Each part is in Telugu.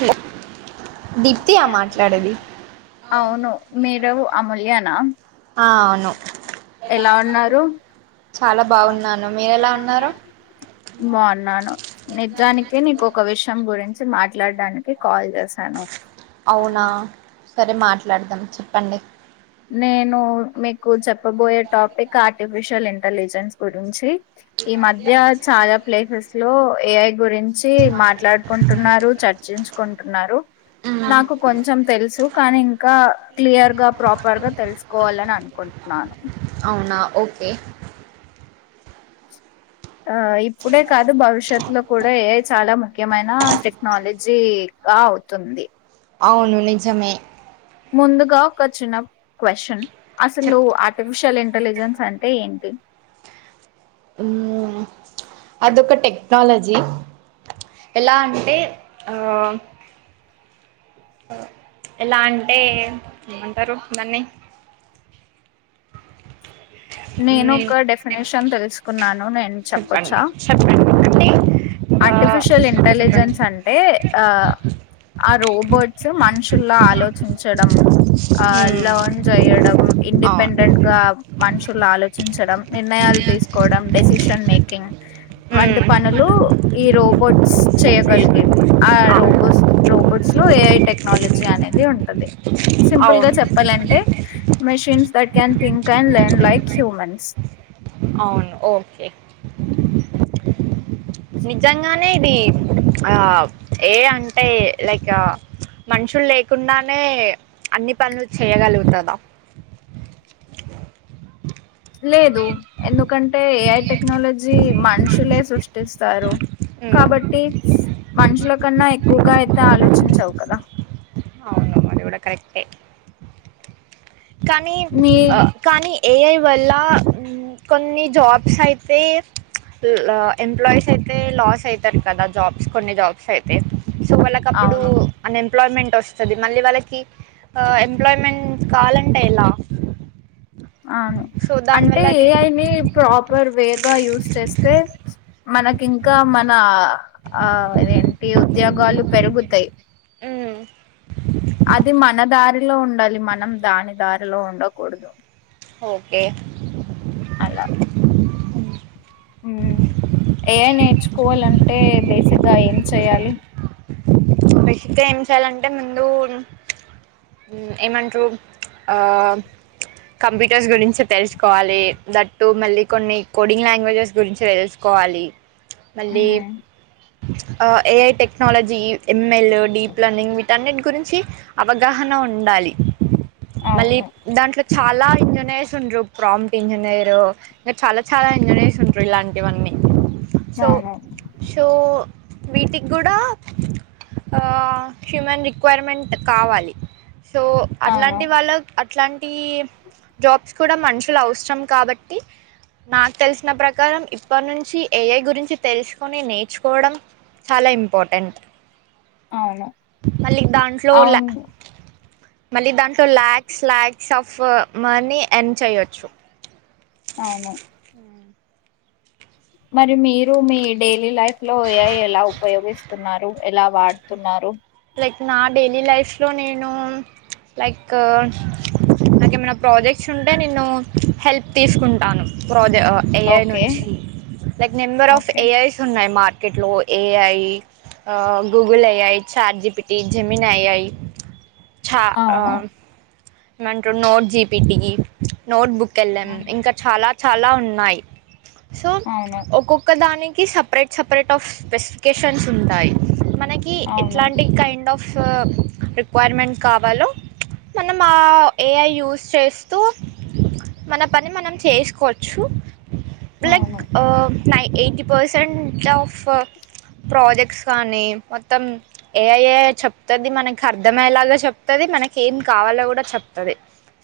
హలో అవును మీరు అమూల్యనా ఆ అవును ఎలా ఉన్నారు చాలా బాగున్నాను మీరెలా ఉన్నారు బాగున్నాను నిజానికి నీకు ఒక విషయం గురించి చి మాట్లాడడానికి కాల్ చేశాను అవునా సరే మాట్లాడదాం చెప్పండి నేను మీకు చెప్పబోయే టాపిక్ ఆర్టిఫిషియల్ ఇంటెలిజెన్స్ గురించి ఈ మధ్య చాలా ప్లేసెస్ లో ఏఐ గురించి మాట్లాడుకుంటున్నారు చ చించుకుంటున్నారు నాకు కొంచం తెలుసు కానీ ఇంకా క్లియర్ గ ప్రాపర్ గా తెలుసుకోవాలని అనుకుంటున్నాను అవునా ఓకే ఆ ఇప్పుడే కాదు భవిష్యత్ లో కూడా ఏ ఐ చాలా ముఖ్యమైన టెక్నాలజీ జీకా అవుతుంది అవును నిజమే ముందుగా ఒక చిన్న క్వశ్చన్ అసలు చెప్ ఆర్టిఫిషియల్ ఇ ఇంటలిజన్స్ అంటే ఏంటి అదొక టెక్నాలజీ ఎలా అంటే ఆ ఎలా అంటే ఏమంటారు దాన్ని నేను మ్మ్. ఒక డెఫినేషన్ తెలుసుకున్నాను నేను చెప్పండి చెప్పొచ్చా చెప్పండి అంటే ఆ ఆర్టిఫిషియల్ చెప్పండి ఇంటెలిజెన్స్ అంటే ఆ ఆ రోబోట్స్ మనుషుల్లో ఆలోచించడం ఆ మ్మ్. లెర్న్ చేయడం ఇండిపెండెంట్ అవును గా మనిష్ ఆలోచించడం నిర్ణయాలు తీసుకోవడం డెసిషన్ మేకింగ్ వంటి మ్మ్. పనులు ఈ రోబోట్స్ చేయ్యగలిగేవి ఆ రోబోట్స్ రోబోట్స్ లో ఏఐ టెక్నాలజీ అనేది ది ఉంటది సింపుల్ గా అవును చెప్పాలంటే machines that can think and learn like human [inaudible] అవును ఓకే [inaudible] నిజంగానే ఇది ఆ ఏఐ అంటే లైక్ మనుషులు లేకుండానే అన్ని పనులు చేయగలుగుతదా [inaudible] లేదు ఎందుకంటే ఏఐ టెక్నాలజీ మనుషులే సృష్టిస్తారు ఉమ్ కాబట్టి మనుషుల కన్నా ఎక్కువగా అయితే ఆలోచించవు కదా అవును అది కూడా కరెక్టే కానీ నీ ఆ కానీ ఏఐ వల్ల కొన్ని జాబ్స్ అయితే ఆ ఎంప్లాయీస్ అయితే లాస్ అయితారు కదా జాబ్స్ కొన్ని జాబ్స్ అయితే సో వాళ్ళకి అప్పుడు అవును అన్ఎంప్లాయ్మెంట్ వస్తది మళ్ళీ వాళ్ళకి ఎంప్లాయ్మెంట్ కావాలంటే ఎలా అవును సో అంటే దానివల్ల అది ఏఐ ని ప్రాపర్ వే గా యూస్ చేస్తే మనకి ఇంకా మన ఆ ఇదేంటి ఉద్యోగాలు పెరుగుతయి ఉమ్ లో ఉండకూడదు ఓకే అలా ఊ ఏఐ నేర్చుకోవాలంటే బేసిక్గా ఏం చెయాలి [unintelligible] ఏం చేయాలంటే ముందు ఏమంటరు ఆ కంప్యూటర్స్ గురించి తెలుసుకోవాలి దట్టు మళ్ళీ కొన్ని కోడింగ్ లాంగ్వేజెస్ గురించి తెలుసుకో కోవాలి మళ్లీ ఉమ్, ఆ AI technology ML deep learning వీటన్నిటి గురించి అవగాహన ఉండాలి మళ్ళీ అవును దాంట్లో చాలా ఇంజనీర్స్ ఉంటరు ప్రాప్ట్ ఇంజనీర్ ఇంకా చాలా చాలా ఇంజనీర్స్ ఉంటరు ఇలాంటివన్ని [inaudible] సో అవును సో వీటికి గూడా ఆ హ్యూమన్ రిక్వైర్మెంట్ కావాలి సో అవును అట్లాంటి వాళ్ళకి ఇట్లాంటి జాబ్స్ కూడా మనుషులు అవసరం కాబట్టి నాకు తెలిసిన ప్రకారం ఇప్పటి నుంచి ఏఐ గురించి తెలుసుకొని నేర్చుకోవడం చాలా ఇంపార్టెంట్ అవును మళ్ళీ దాంట్లో ల అవును మళ్ళీ దాంట్లో lakhs lakhs of money earn చేయొచ్చు అవును మరి మీరు మీ డైలీ లైఫ్ లో ఏఐ ఎలా ఉపయోగిస్తున్నారు ఎలా వాడుతున్నారు నా డైలీ లైఫ్ లో నేను లైక్ నాకేమైనా ప్రాజెక్ట్స్ ఉంటే నేను హెల్ప్ తీసుకుంటాను [unintelligible] ఏఐ ఓకే నుంచి like number of okay AIs ఉన్నాయి మార్క్ ర్కెట్లో ఏఐ ఆ Google AI chat GPT Gemini ఐ ఐ చా అవును ంటు note GPT notebook L M అవును ఇంకా చాలా చాలా ఉన్నాయి సో అవును ఒక్కొక్క దాని కి సపరేట్ సపరేట్ ఆఫ్ స్పెసిఫికేషన్స్ ఉంటాయి. మనకి అవును ఎట్లాంటిక్ కైండ్ ఆఫ్ కా రిక్విరెమేంట్ కావాలో న్ మా ఏఐ యూస్ చేస్తూ మన పని మనం చేసుకోవచ్చు లైక్ అవును ఆ నై ఎయిటీ పర్సంట్ ఆఫ్ ప్రాజెక్ట్స్ కానీ మొత్తం ఏఐ చెప్తది మనకి అర్ధమయ్యేలాగా చెప్తది. మనకి ఏం కావాలో కూడా చెప్తది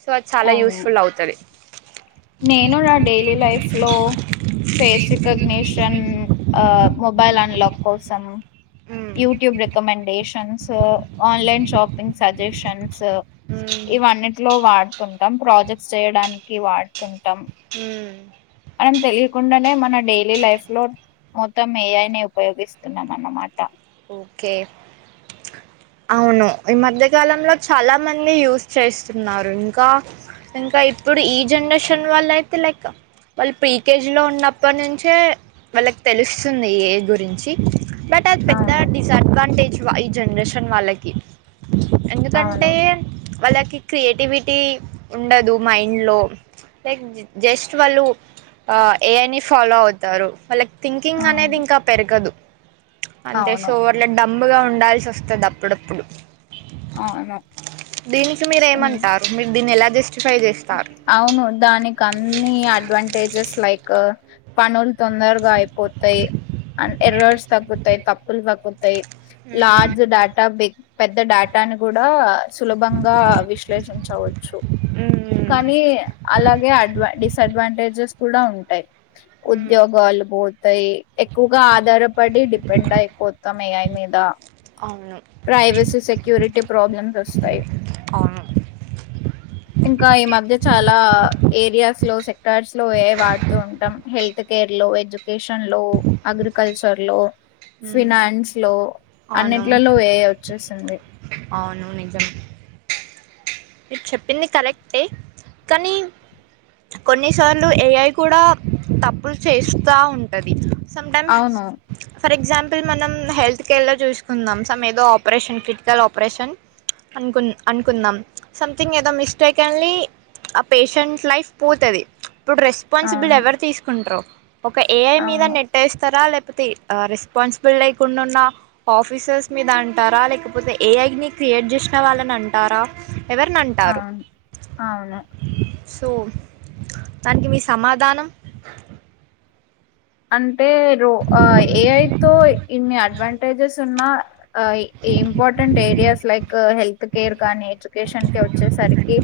సో అది చాలా అవును. యూస్ఫుల్ అవుతది. నేను నా డైలీ లైఫ్ లో ఫేస్ రికగ్నేషన్ ఆ మొబైల్ అన్లాక్ కోసం YouTube recommendation so online shopping suggestions ఇవన్నిట్లో వాడుతాం టం ప్రాజెక్ట్స్ చేయడానికి వాడుతుంటాం ఊ అన్ తెలియకుండానే మన డైలీ లైఫ్ లో మొత్తం ఏఐనే ఉపయోగిస్తున్నాం అన్నమాట ఓకే అవును ఈ మధ్యకాలంలో చాలా మంది యూస్ చేస్తున్నారు ఇంకా ఇంకా ఇప్పుడు ఈ జనరేషన్ వాళ్ల అయితే లైక్ వాళ్ళు ప్రీకేజీ లో ఉన్నప్పటి నుంచే వాళ్ళకి తెలుస్తుంది ఏ గురించి బట్ ద అవును డిసడ్వాంటేజ్ ఈ జనరేషన్ వాళ్ళకి ఎందుకంటే అవును వాళ్ళకి క్రియేటివిటీ ఉండదు మైండ్లో. లైక్ జస్ట్ వాళ్ళు ఆ ఏఐ ని ఫాలో అవుతారు వాళ్ళక్ థింకింగ్ అనేది అవును ఇంకా పెరగదు. అంతే అవును షోవర్లో డంప్గా ఉండాల్సి వస్తుంది అప్పుడప్పుడు అవును దీనికి ఉమ్, మీరేమంటారు మీరు దీన్ని ఎలా చే అవును దానికి అన్ని అడ్వంటి తేజెస్ లైక్ పనులు తొందరగాయ్ పోతాయి అండ్ ఎర్రర్స్ తగ్గుతాయి తప్పులు తగ్గు తాయి లార్జ్ డేటా బిగ్ పెద్ద డేటాని కూడా సులభంగా విశ్లేషించవచ్చు. కే అలాగే అడ్వంటీస్ అడ్వాంటేజెస్ కూడా ఉంటాయి. మ్మ్ ఉద్యోగాలు పోతాయి. ఎక్కువగా ఆధారపడి డిపెండ్ అయిపోతాం ఏఐ మీదా అవును ప్రైవసీ సెక్యూరిటీ ప్రాబ్లమ్స్ వస్తాయి. అవును ఇం ఇంకా ఈ మధ్య చాలా ఏరియాస్ లో సెక్టర్స్ లో ఏఐ వాడుతూ ఉంటాం హెల్ హత్ కేర్ లో, ఎడ్యుకేషన్ లో, అగ్రికల్చర్ లో మ్మ్ ఫినాన్స్ లో అవును అన్నిట్లలో ఏఐ వచ్చేసింది. అవును నిజం మీరు చెప్పింది కరెక్టే కానీ కొన్నిసార్లు ఏఐ కూడా తప్పులు చేస్తా ఉంటది. సమ్టైమ్స్ అవును ఫర్ ఎగ్జాంపుల్ మనం హెల్త్ కేర్లో చూసుకుందాం సమ్ ఏదో ఆపరేషన్ క్రిటికల్ ఆపరేషన్ అనుకున్ అనుకుందాం సంథింగ్ ఏదో మిస్టేక్ అల్లి ఆ పేషెంట్ లైఫ్ పోతది. ఇప్పుడు రెస్పాన్సిబుల్ అవును ఎవరు తీసుకుంటరో ఒక ఏఐ మీద అవును నెట్స్తారా లేక లేకపోతే రెస్పాన్సిబిల్ లేకుండా ఉన్న ఆఫీసర్స్ మీద అంటారా లేకపోతే ఏఐ ని క్రి ఎడ్జెసిన వాళ్ళని అంటారా ఎవరిని అంటారు. అవును అవును సో దానికి మీ సమాధానం అంటే రో ఏఐ తో ఇన్ని అడ్వాంటేజెస్ ఉన్నా important areas like health care కానీ కేషన్ కి వచ్చేసరికి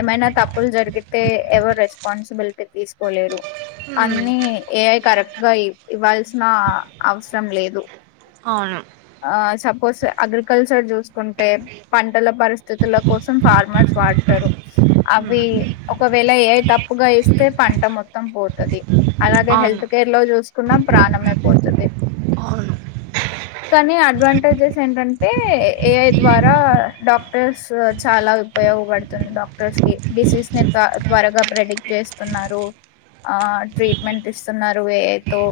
ఏమైనా తప్పులు జరిగితే ఎవరు రెస్పాన్సిబిలిటీ తీసుకోలేరు హ్మ్ అన్నిీ ఏఐ కరెక్ట్ గా ఇవ్వ ఇవ్వాల్సిన అవసరం లేదు అవును ఆ సపోస్ అగ్రికల్చర్ చూసుకుంటే ప ల పరిస్థితుల కోసం ఫార్మర్స్ వాడతారు హ్మ్ అవి ఒకవేళ ఏ తప్పుగా చేస్తే పంట మొత్తం పోతది అలాగే అవును హెల్త్ కేర్ లో చూసుకున్నా ప్రాణమైపోతుది అవును కానీ అడ్వాంటేజెస్ ఏంటంటే ఏఐ ద్వారా డాక్ క్టర్స్ చాలా ఉపయోగపడుతుంది డాక్టర్స్ కి డిసీజ త త్వరగా ప్రెడిక్ట్ చేస్తున్నారు ఆ ట్రీట్మెంట్ ఇస్తున్నారు ఏఐ తో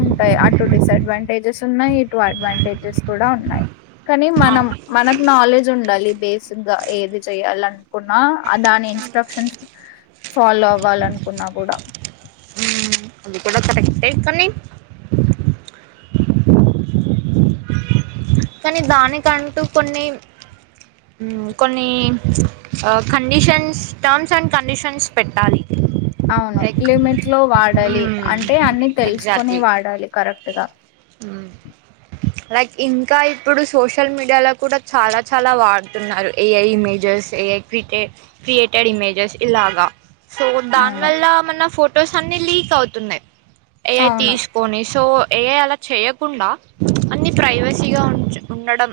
ఉంటాయి ఆ టటు డిసఅడ్వాంటేజెస్ ఉన్నాయి ఈ టూ అడ్వాంటేజెస్ కూడా ఉన్నాయి కానీ మనం అవును మనకు నాలెడ్జ్ ఉండాలి బేసిక్గా ఏది చెయాలి అనుకున్నా దాని ఇన్స్ట్రక్షన్స్ ఫాలో అవ్వాల అనుకున్నా కూడా ఏ సన్నీ కానీ దానికంటూ కొన్ని కొన్ని కండిషన్స్ టర్మ్స్ అండ్ కండిషన్స్ పెట్టాలి అవును లైక్ లిమిట్ లో వాడాలి హ్మ్ అంటే అన్ని తెలుసుకొని ఎగ్జాక్ట్లీ వాడాలి కరెక్ట్గా లైక్ ఇంగ్ ఇంకా ఇప్పుడు సోషల్ మీడియాలో కూడా చాలా చాలా వాడుతున్నారు AI images AI quite created images ఇలాగా సో దాని అవును వల్ల మన ఫొటోస్ అన్నిీ లీక్ అవుతున్నాయి ఏఐ అవును తీసుకొని సో ఏఐ అలా చేయకుండా అన్ని ప్రైవస్ మగా ఉ ఉండడం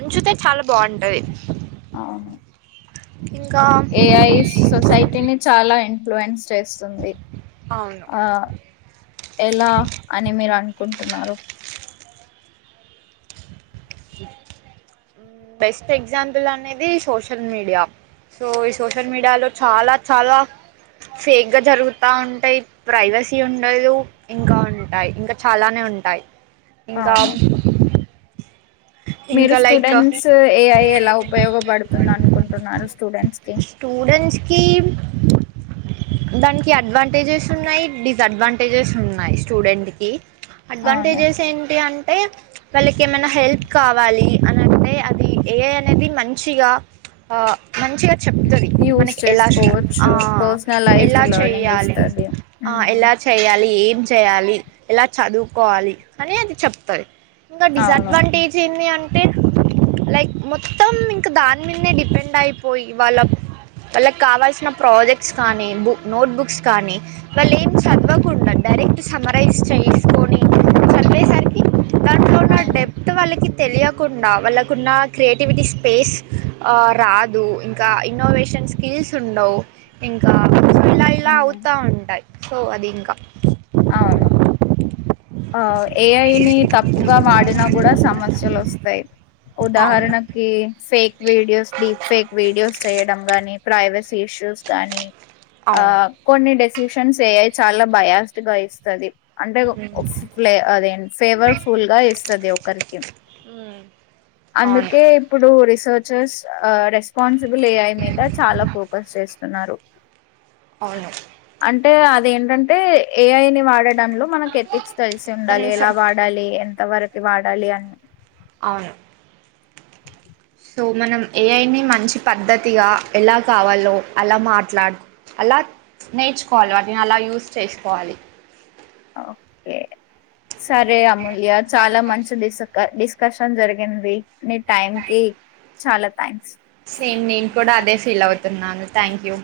ఉంచుతే చాలా బాగుంటుంది అవును ఇంకా ఏఐ సొసైటీని చాలా ఇన్ఫ్లయెన్స్ చేస్తుంది అవును ఆ ఎలా అని మీరు అంట అనుకుంటున్నారు బెస్ట్ ఎగ్జాంపుల్ అనేది సోషల్ మీడియా సో ఈ సోషల్ మీడియాలో చాలా చాలా ఫేక్ గా జరుగుతా ఉంటాయి ప్రైవసీ ఉండదు ఇంకా ఉంటాయి ఇంకా చాలానే ఉ ఉంటాయి ఇంకా అవును మీరు ఇంకా లైక్ స్టూడెంట్స్ ఏఐ ఎలా ఉపయోగపడుతుంది అనుకుంటున్నారు స్టూడెంట్స్ కి స్టూడెంట్స్కి దానికి అడ్వాంటేజెస్ ఉన్నాయి డిసడ్వాంటేజెస్ ఉన్నాయి స్టూడెంట్ కి అవును అడ్వాంటేజెస్ ఏంటి అంటే వాళ్ళకి ఏమైనా హెల్ప్ కావాలి అని అంటే అది ఏ అనేది మంచిగా ఆ మంచి చెప్తుంది మన యూస్ ఎలా ఆ చేసుకోవచ్చు ఎలా పర్సనలైజ్డ్ లెర్నింగ్ చేయాలి ఇస్తది ఉమ్ ఎలా చేయాలి ఏం చేయాలి ఇలా చదువుకోవాలి అని అది చెప్తది ఇంకా అవును డిసడ్వాంటేజ్ ఏంది అంటే అంటే లైక్ మొత్తం ఇంకా దాని మీదే డిపెండ్ అయిపోయి వాళ్ళ వాళ్ళకి కావాల్సిన ప్రాజెక్ట్స్ కానీు నోట్ బుక్స్ కానీ వాళ్ళు ఏం చదవకుండా డైరెక్ట్ సమ్మ రైజ్ చేసుకొని దాంట్లోన్న అవును డెప్త్ వాళ్ళకి తెలియకుండా వాళ్ళకున్న క్రియేటివిటీ స్పేస్ రాదుంకా ఇంకా ఇన్నోవేషన్ స్కిల్స్ ఉండవు ఇంకా ఇలా ఇలా ఉమ్ అవుతా ఉంటాయి సో అది ఇంకా అవును ఆ ఏఐని తప్పుగా వాడినా కూడా సమస్యలు వస్తాయి అవును ఉదాహరణకి fake videos deep fake videos చేయడం గానీ ప్రైవసీ ఇష్యూస్ గానీ ఆ అవును కొన్ని డెసిషన్స్ వయి చాలా బయాస్ట్ గా ఇస్తుది అ ్లే అదే ఫ్లేవర్ ఫుల్ గా ఇస్తుది ఒకరికి మ్మ్ అవును అందుకే ఇప్పుడు రిసోట్ చర్స్ రెస్పాన్సిబుల్ ఏఐ మీద చాలా ఫోకస్ చేస్తున్నారు అవును అంటే అదేంటంటే ఏఐ ని వాడడంలో క్ తెలిసి ఒక్క ఉండాలి ఎలా నిమిషం వాడాలి ఎంత వరకు వాడాలి అని అవును సో మనం ఏ అఐనా మంచి పద్ధతిగా ఎలా కావాలో అలా మాట్లాడు అలా నేర్చుకోవాలి వాటిని అలా యూస్ చేసుకోవాలి ఓకే సరే అమూల్య చాలా మంచి స్స్ అకాష్టం జరిగింది నీ టైం కి చాలా థ్యాంక్స్ సేమ్ నేను కూడా అదే ఫీల్ అవుతున్నాను థ్యాంక్ యూ